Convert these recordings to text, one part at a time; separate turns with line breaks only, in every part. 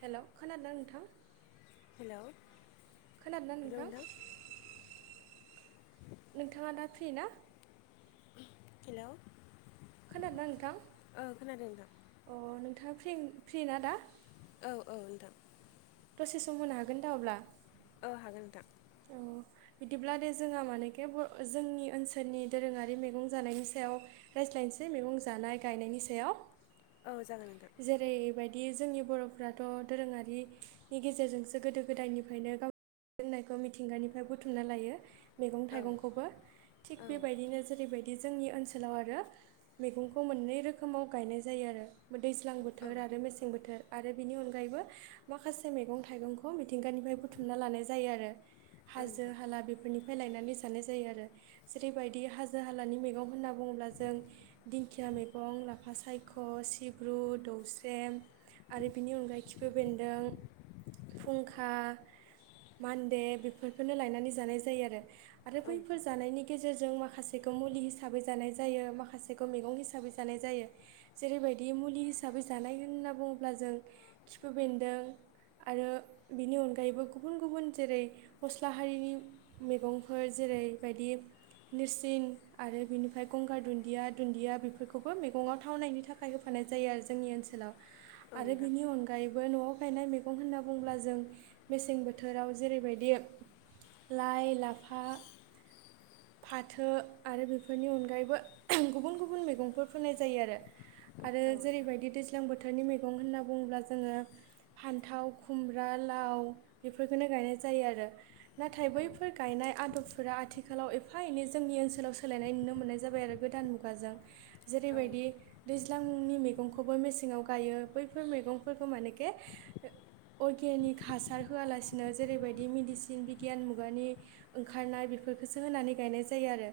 हेल' खोनादों ना नोंथां?
हेलौ
खोनादों ना नोंथां? नोंथाङा दा फ्रि ना?
हेल'?
खोनादोंना नोंथां?
ओ खोनादों नोंथां।
अ नोंथाङा फ्रि फ्रिना दा?
औ औ नोंथां।
दसे सम होनो हागोन दा अब्ला?
ओ हागोन नोंथां।
औ। अह बिदिब्ला दे जोंहा मानेखे ब जोंनि ओनसोलनि दोरोङारि मैगं जानायनि सायाव रायज्लायनोसै मैगं जानाय गायनायनि सायाव।
औ जागोन नोंथां
जेरैबाय दि जोंनि बर'फोराथ' दोरोङारिनि गेजेरजोंसो गोदो गोदायनिफायनो गाव होननायखौ मिथिंगानिफ्राय बुथुमना लायो। मैगं
औ
थाइगंखौबो। थिग
औ
बेबायदिनो जेरैबाय दि जोंनि ओनसोलाव आरो मैगंखौ मोननै रोखोमाव गायनाय जायो आरो। दैज्लां
औ
बोथोर आरो मेसें बोथोर। आरो बेनि अनगायैबो माखासे मैगं थाइगंखौ मिथिंगानिफ्राय बुथुमना लानाय जायो आरो। हाजो
नोंथां
हाला बेफोरनिफाय लायना नै जानाय जायो आरो। जेरैबायदि हाजो हालानि मैगं होनना बुङोब्ला जों दिंखिया मैगं गं, लाफा सायख', सिब ब्रु, दौस्रेम आरो बेनि खिफो बेन्दों, फुंखा, मान्दे बेफोरखोनो लायनानै जानाय जायो आरो। आरो
औ नोंथां औ
बैफोर
नोंथां
जानायनि गेजेरजों मा खासेखौ मुलि हिसाबै जानाय जायो, माखासेखौ मैगं हिसाबै जानाय जायो। जेरैबाय दि मुलि हिसाबै जानाय होनना बुङोब्ला जों खिफो बेन्दों, आरो बिनि अनगायैबो गुबुन गुबुन जेरै फस्ला हारिनि मैगंफोर जे रैबायदि नेरसिं आरो बिनिफ्राय गंगार दुन्दिया दुन्दिया बेफोरखौबो मैगङाव थावनायनि था खाय होफानाय जायो आरो जोंनि ओनसोलाव
औ नोंथां औ
आरो
नोंथां
बेनि अनगायैबो न'आव गायनाय मैगं होनना बुंङोब्ला जों मेसें बोथोराव जेरैबायदि लाइ, लाफा, फाथो आरो बेफोरनि अनगायैबो गुबुन गुबुन मैगंफोर फोनाय जायो आरो। आरो
औ नोंथां
जेरैबायदि दैज्लां बोथोरनि मैगं होनना बुङोब्ला जोङो फान्थाव, खुमब्रा, लाव बेफोरखोनो गायनाय जायो आरो नाथाय
औ
बैफोर
नोंथां
गायनाय आदबफोरा आथिखालाव एफा एनै जोंनि ओनसोलाव सोलायनाय नुनो मोननाय जाबाय आरो गोदान मुगाजों।
औ
जेरैबायदि दैज्ला ज्लांनि मैगंखौबो मेसेङाव गायो। बैफोर मैगंफोरखौ मानेखे अर्गेयानिक हासार होआलासिनो जेरैबायदि मेडिसिन बिगियान मुगानि ओंखारनाय बे फोरखोसो होनानै गायनाय जायो आरो।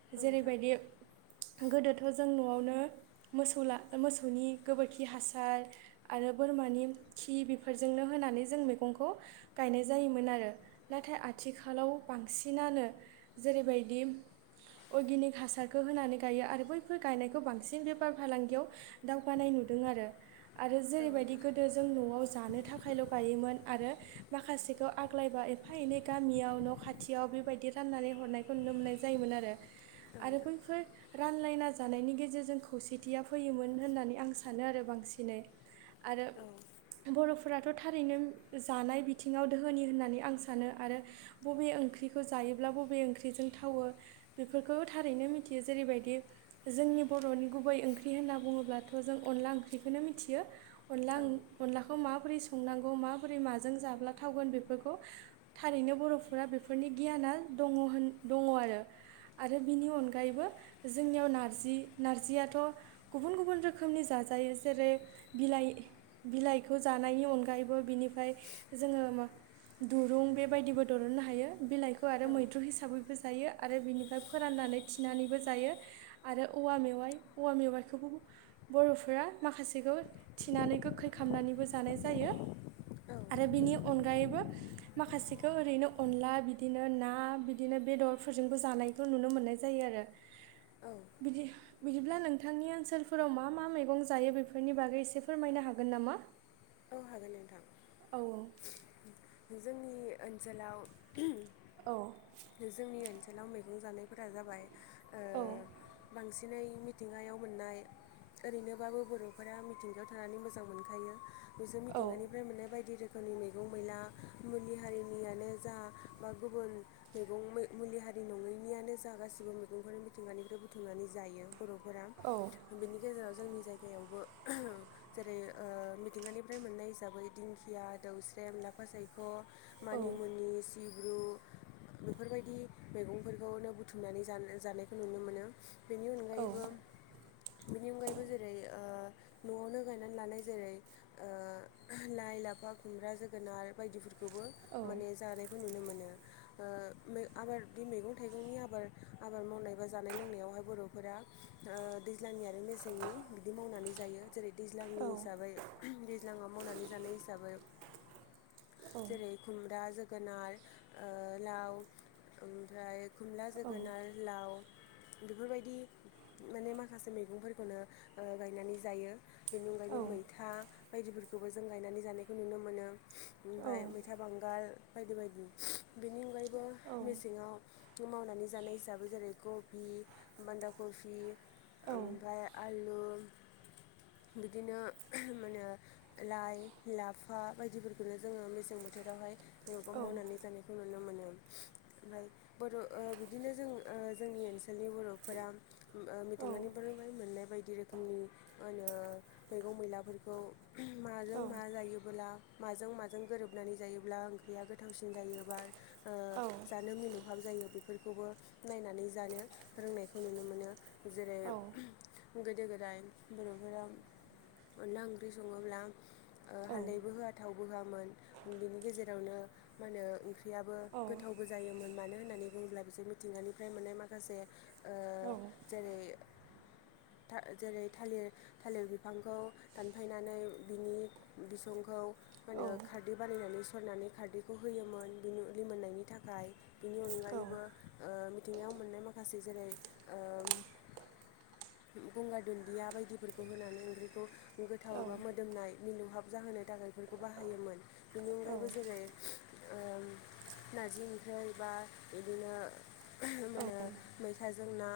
औ
जेरैबायदि गोदोथ' जों न'आवनो मोसौ ला मोसौनि गोबोरखि हासार आरो बोरमानि खि बेफोरजोंनो होना नानै जों मैगंखौ गायनाय जायोमोन आरो नाथाय आथिखालाव बांसिनानो जेरैबायदि अर्गेनिक हासारखो होनानै गायो आरो बैफोर गायनायखो बांसिन बे बेफार फालांगियाव दावगानाय नुदों आरो आरो जेरैबायदि गोदो जों न'आव जानो थाखायल' गायोमोन आरो माखासेखौ आग्लायबा एफा एनै गामियाव न' खाथियाव बेबायदि राननानै हरनायखौ नुनो मोननाय जायोमोन आरो। आरो बैफोर रानलायना जानायनि गेजेरजों खौसेथिया फैयोमोन होननानै आं सानो आरो बांसिनै आरो बर'फोराथ' थारैनो जानाय बिथिङाव दोहोनि होननानै आं सानो आरो बबे ओंख्रिखौ जायोब्ला बबे ओंख्रि जोंथावो बेफोरखौ थारैनो मिथियो। जेरै बायदि जोंनि बर'नि गुबै ओंख्रि होनना बुङोब्लाथ' जों अनला ओंख्रिखौनो मिथियो अनला अनलाखौ मा माबोरै संनांगौ माबोरै माजों जाब्लाथावगोन बेफोरखौ थारैनो बर'फोरा बेफोरनि गियान आ दङहोन दङ आरो आरो बिनि अनगायैबो जोंनियाव नारजि नारजियाथ' गुबन गुबुन रोखोमनि जाजायो जेरै बिलाइ -बिलाइखौ जानाय नि अनगायैबो बिनिफ्राय जोङो दुरुं बेबायदिबो दहुननो हायो बिलाइखौ आरो मैद्रु हिसाबैबो जायो आरो बिनिफ्राय फोराननानै थिनानैबो जायो आरो औवा मेवाइ औव मेवाइखौबो बर'फोरा माखासेखौ थिनानै गोखै खालामनानैबो जानाय जायो। यो आरो बिनि अनगायैबो माखासेखौ ओरैनो अनला बिदिनो ना बिदिनो बेदरफोरजोंबो जानायखौ नुनो मोननाय जायो आरो बिदि बिदिब्ला नोंथांनि ओनसोलफोराव मा -मा मैगं जायो बेफोरनि बागै एसे फोरमायनो हागोन नामा?
हागोन नोंथां
औ औ
जोंनि ओनसोलाव
औ
जोंनि ओ नसोलाव मैगं जानायफोरा जाबाय
औ
बांसिनै मिथिंगायाव मोननाय ओरैनोबाबो बर'फोरा मिथिंगायाव थानानै मोजां मोनखायो बिसोर
औ
मिथिंगानिफ्राय मोननाय बायदि रो फोरनि मैगं मैला मुलि हारिनियानो जा बा गुबुन मैगं मै मुलि हा हारि नङैनियानो जा गासिबो मैगंफोरनि मिथिंगानिफ्राय बुथुमनानै जायो। बर'फोरा
औ
बेनि गेजेराव जोंनि जायगायावबो जेरै ओ मिथिंगानि फ्राय मोननाय जाबाय दिंखिया दौस्रेम लाफा सायख'
औ
मानिमुनि सि ब्रु बेफोरबायदि मैगंफोरखौनो बुथुमनानै जानो जानायखौ नुनो मोनो। बेनि
औ
अनगायैबो बेनि अनगायैबो जेरै ओ न'आवनो गायनानै लानाय जेरै ओ लाइ- लाफा खुमब्रा जोगोनार बायदिफोरखौबो
औ
माने जानाय
[inaudible]
आबाद दि मैगं थाइंनि आबाद आबाद मावनाय बा जानाय लोंनायावहाय बर'फोरा दैज्लां आ आंनि आरो मेसेंनि बिदि मावनानै जायो जेरै
औ
दैज्लांनि हिसाबै दैज्लङाव मावनानै जानाय हिसाबै जेरै खुमब्रा जोगोनार ओ लाव ओमफ्राय खुमब्रा
औ
जोगोनार लाव बेफोरबायदि माने माखासे मैगंफोरखौनो ओ गायनानै जायो
औ
बेनिनगायबो मैथा बायदिफोरखौबो जों गायनानै जानायखौ नुनो मोनो
औ
ओमफ्राय मैथा बांगाल बायदि बायदि बेनि अनगायैबो मेसेङाव मावनानै जानाय हिसाबै जेरै कफि बान्दा कफि ओमफ्राय आलु बिदिनो उम मा होनो लाइ -लाफा बायदिफोरखौनो जोङो मेसें बोथोरावहाय [unintelligible] मावनानै जानायखौ नुनो मोनो। ओमफ्राय बर' ओ बिदिनो जों ओ जोंनि ओनसोलनि बर'फोरा ओ
औ
मिथिंगानिफ्राय मोननाय बायदि रोखोमनि मा होनो मैगं मैलाफोरखौ माजों मा जायोबोला माजों माजों गोरोबनानै जायोब्ला ओंख्रिया गोथावसिन जायोबा ओ जानो मिलौहाब जायो बेफोरखौबो नायनानै जानो रोंनायखौ नुनो मोनो। जेरै गोदो गोदाय बर'फोरा अनला ओंख्र सङोब्ला ओ हाल्दैबो होआ थावबो होआमोन बेनि गेजेरजों जेरावनो मा होनो ओंख्रियाबो गोथावबो जायोमोन मानो होननानै बुङोब्ला बिसोर मिथिंगानिफ्राय मोननाय माखासे ओ जेरै था जेरै थालिर थालिर बिफांखौ दान दानफायनानै बिनि बिसंखौ माहोनो खारदै बानायनानै स फोरनानै खारदैखौ होयोमोन बिनि लिमोननायनि थाखाय। बिनि अनगायैबो ओ मिथिंगायाव मोननाय माखासे जेरै ओ गंगार दुन्दिया बायदिफोरखौ होनानै ओंख्रिखौ गोथाव
औ
एबा मोदोमनाय मिलौहाब जाहोनो थाखाय बेफोरखौ बाहायोमोन बेनि
औ
अनगायैबो जेरै [unintelligible] ओम नारजि ओंख्रि बा बिदिनो [unintelligible] माहोनो मैथाजों ना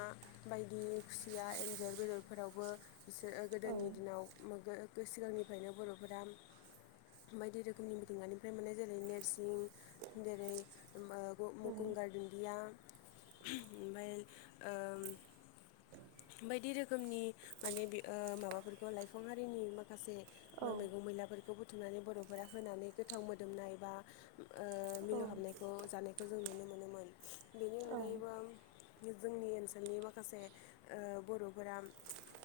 बायदि खुसिया एन्जर बेदरफोरावबो बिसोरो
औ
गोदोनि दिनाव [unintelligible] सिगांनिफ्रायनो बर'फोरा बायदि रोखोमनि मिथिंगानिफ्राय मोननाय जेरै नोरसिं जेरै ओ
औ
गंगार दुनदिया [unintelligible] ओम्फाय ओ बायदि रोखोमनि माने बि ओ माबाफोरखौ लाइफांआरि
[inaudible]
माखासे मैगं मैलाफोरखौ बुथुमनानै बर'फोरा होनानै गोथाव मोदोमनाय बा ओ
औ
मिलौहाबनायखौ जानायखौ जों नुनो मोनोमोन बे
औ
जोंनि ओनसोलनि माखासे ओ बर'फोरा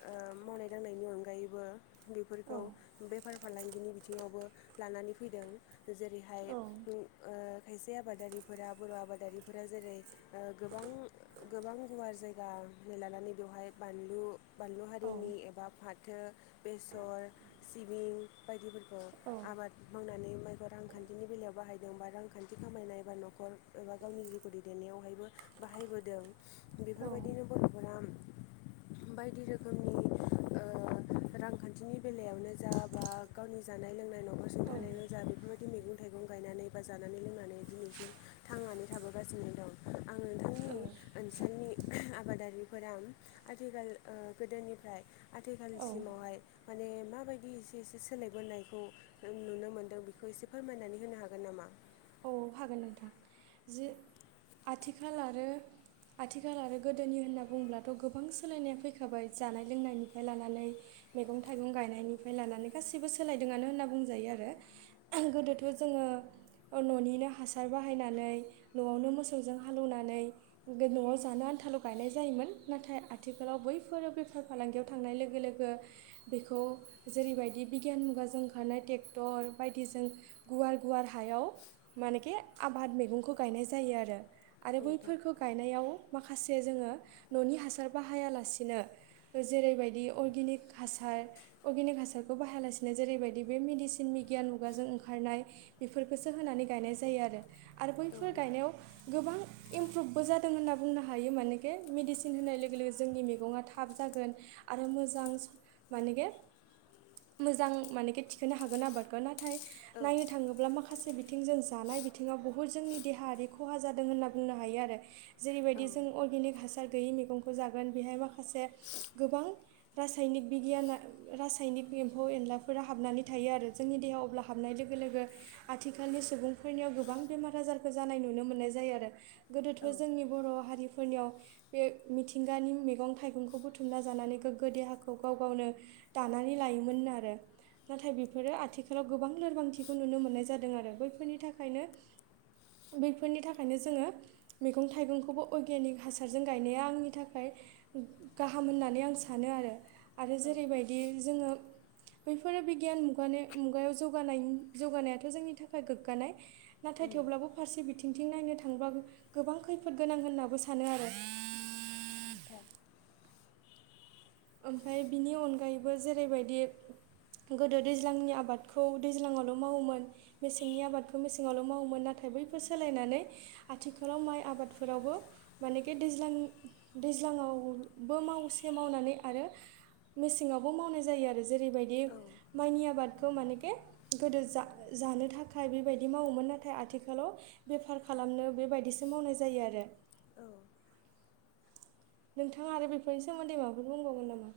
ओ मावनाय दांनायनि अनगायैबो
औ
बेफोरखौ बेफ बेफार फालांगिनि बिथिङावबो लानानै फैदों जेरैहाय उम ओ खायसे आबादा आबादारिफोरा बर' आबादारिफोरा जेरै ओ गोबां गोबां गुवार जायगा लानानै नै बेवहाय बानलु बानलु
औ
हारिनि एबा फाथो, बेसर, सिबिं बायदिफोर आबाद मावनानै माइ रांखान्थिनि बेलायाव बाहायदों बा रांखान्थि खामायनाय एबा न'खर एबा गावनि जिउखौ दैदेननायावहायबो बाहायबोदों। बेफोरबायदिनो बर'फोरा [inaudible] बायदि रोखोमनि ओ रांखान्थिनि बेलायावनो जा बा गावनि जानाय लोंनाय न'खर
औ
सुंथानायावनो जा बेफोर बि मैगं थाइगं गायनानै बा जानानै लोंनानै दिनैसिम थांनानै थाबोगासिनो दं। आं नोंथांनि ओनसोलनि [unintelligible] आबादारिफोरा आथिखाल ओ गोदोनिफ्राय
औ औ
आथिखालसिमावहाय माने माबायदि एसे एसे सोलायबोनायखौ नुनो मोन्दों बेखौ एसे फोरमायनानै होनो हागोन नामा?
औ हागोन नोंथां जे आथिखाल आरो आथिखाल आरो गोदोनि होनना बुंब्लाथ' गोबां सोलायनायानो फैखाबाय जानाय लोंनायनिफ्राय लानानै मैगं थाइगं गायनायनिफ्राय लानानै गासैबो सोलायदोंआनो होनना बुंजायो आरो [unintelligible] गोदोथ' जोङो ओ न'निनो हासार बाहायनानै न'आवनो मोसौजों हालौनानै बे न'आव जानो आन्थाल' ल' गायनाय जायोमोन नाथाय आथिखालाव बैफोर बेफार फालांगियाव थांनाय लोगो लोगो बेखौ जेरैबायदि बिगियान मुगाजों ओंखारनाय टेक्टर बायदिजों गुवार गुवार हायाव मानेके आबाद मैगंखौ गायनाय जायो आरो आरो
औ नोंथां
बैफोरखौ गायनायाव माखासे जोङो न'नि हासार बाहायालासिनो जेरैबायदि अर्गेनिक हासार अगेनिक हासारखौ बाहायालानो जेरैबायदि बे मेदिसिननि गियान मुगाजों ओंखारनाय बेफोरखौ सो होनानै गायनाय जायो आरो आरो
औ
बैफोर
नोंथां
गायनायाव गोबां इमप्रुभबो जादों होनना बुंनो हायो मानेखे मेडिसिन होनाय लोगो लोगो जोंनि मैगंआ थाब जागोन आरो मोजां मानेगे मोजां मानेखे थिखोनो हागोन आबादखौ नाथाय
औ
नायनो थाङोब्ला माखासे बिथिंजों जानाय बिथिङाव बुहुद जोंनि देहायारि खहा जादों होनना बुंनो हायो आरो
औ
जेरैबायदि जों अर्गेनिक हास गोयै मेगंखौ जागोन बेहाय माखासे गोबां रासायनिक बिगियाना रासायनि एम्फौ एनलाफोरा हाबनानै थायो आरो जोंनि देहायाव अब्ला हाबनाय लोगो लोगो आथिखालनि सुबुंफोरनियाव गोबां बेमार आजारखौ जानाय नुनो मोननाय जायो आरो। गोदोथ' जोंनि बर' हारि फोरनियाव बे मिथिंगानि मैगं थाइगंखौ बुथुमना जानानै गोग्गो देहाखौ गाव गावनो दानानै लायोमोन नो आरो नाथाय बेफोरो आथिखालाव गोबां लोरबांथिखौ नुनो मोननाय जा दों आरो बैफोरनि थाखायनो बैफोरनि थाखायनो जोङो मैगं थाइगंखौबो अर्गेनिक हासारजों गायनाया आंनि थाखाय गाहाम होननानै आं सानो आरो आरो जेरैबायदि जोङो बैफोरो बिगियान मुगानि मुगायाव जौगानाय जौगानायाथ' जोंनि थाखाय गोग्गानाय।
औ
नाथाय थेवब्लाबो फारसे बिथिंथिं नायनो थांब्ला गोबां खैफोद गोनां होननाबो सानो आरो।
[unintelligible]
ओमफ्राय बिनि अनगायैबो जेरैबायदि गोदो दैज्लांनि आबादखौ दैज्लाङावल' मावोमोन मेसेंनि आबादखौ मेसेङावल' मावोमोन नाथाय बैफोर सोलायनानै आथिखालाव माइ आबादफोरावबो माने बे दैज्लां दैज्लां आवबो मावसे मावनानै आरो मेसेंआवबो मावनाय जायो आरो जेरैबायदि
औ
माइनि आबाद बेखौ मानेखे गोदो जा- जानो थाखाय बेबायदि मावोमोन नाथाय आथिखालाव बेफार खा लामनो बेबायदिसो मावनाय जायो आरो। नोंथाङा आरो बेफोरनि सोमोन्दै माबाफोर बुंबावगोन नामा?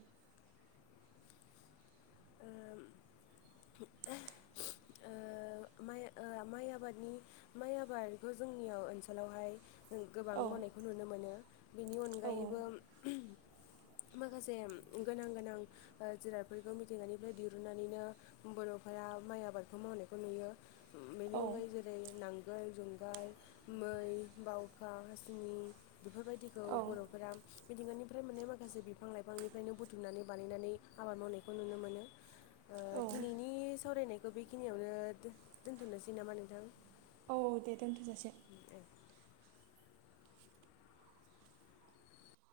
ओ [unintelligible] म माइ ओ माइ आबादनि माइ आबादखौ जोंनियाव ओनसोलावहाय गोबां
औ
मावनायखौ नुनो मोनो बेनि
औ
अनगायैबो
[inaudible]
माखासे गोनां गोनां ओ जुनादफोरखौ मिथिंगानिफ्राय दिरुननानैनो बर'फोरा माइ आबादखौ मावनायखौ नुयो
औ
बेनि अनगायै जेरै नांग गोर जुंगाल मै बावखा हासिनि बेफोरबायदिखौ
औ
बर'फोरा मिथिंगानिफ्राय मोननाय माखासे बिफां लाइफांनिफ्रायनो बुथुमनानै बानायनानै आबाद मावनायखौ नुनो मोनो। ओ
औ
दिनैनि सावरायनायखौ बेखिनियावनो दोन दोन्थ'नोसै नामा नोंथां?
औ औ दे दोनथ'जासेै।